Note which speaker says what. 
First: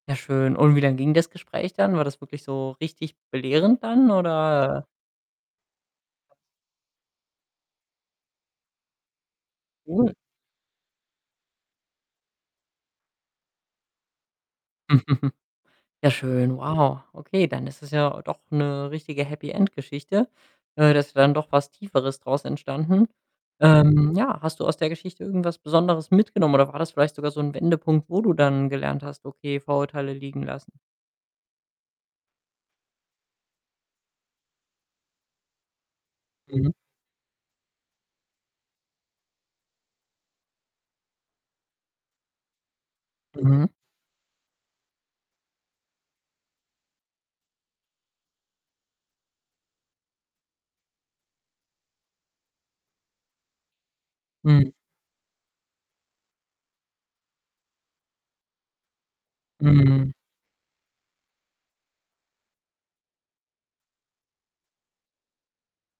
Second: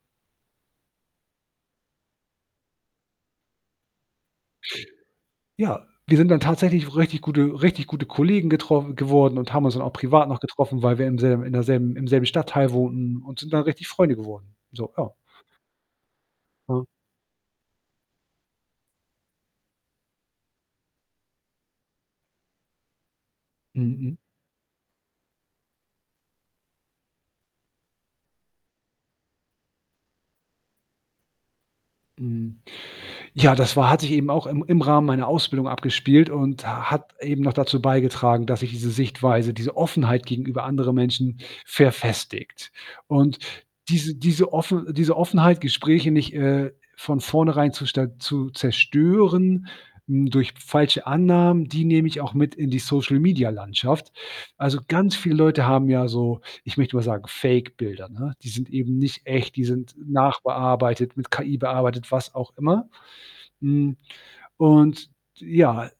Speaker 1: Ja, schön. Und wie lang ging das Gespräch dann? War das wirklich so richtig belehrend dann oder, äh
Speaker 2: Ja, wir sind dann tatsächlich so richtig gute richtig gute Kollegen getroffen geworden und haben uns dann auch
Speaker 1: Cool.
Speaker 2: privat noch getroffen, weil wir im selb in der selben im selben Stadtteil wohnten und sind dann richtig Freunde geworden. So, ja.
Speaker 1: Ja schön,
Speaker 2: Hm.
Speaker 1: wow. Okay, dann ist es ja doch 'ne richtige Happy-End-Geschichte. Äh, das wär doch was Tieferes draus entstanden.
Speaker 2: Mhm.
Speaker 1: Ähm,
Speaker 2: Mhm.
Speaker 1: ja, hast du aus der Geschichte irgendwas Besonderes mitgenommen oder war das vielleicht sogar so 'n Wendepunkt, wo du dann gelernt hast: „Okay, Vorurteile liegen lassen.“
Speaker 2: Mhm, ja, das war hat sich eben auch im im Rahmen meiner Ausbildung abgespielt und
Speaker 1: Mhm.
Speaker 2: ha hat eben noch dazu beigetragen, dass sich diese Sichtweise, diese Offenheit gegenüber anderen Menschen verfestigt und
Speaker 1: Mhm.
Speaker 2: diese diese Offen diese Offenheit, Gespräche nicht, äh, von vornherein zu sta zu zerstören, hm, durch falsche Annahmen, die nehme ich auch mit in die Social-Media-Landschaft.
Speaker 1: Mhm.
Speaker 2: Also, ganz viele Leute haben ja so, ich möchte mal sagen, Fake-Bilder, ne? Die sind eben nicht echt, die sind
Speaker 1: Mhm.
Speaker 2: nachbearbeitet, mit KI bearbeitet, was auch immer. Hm, und, ja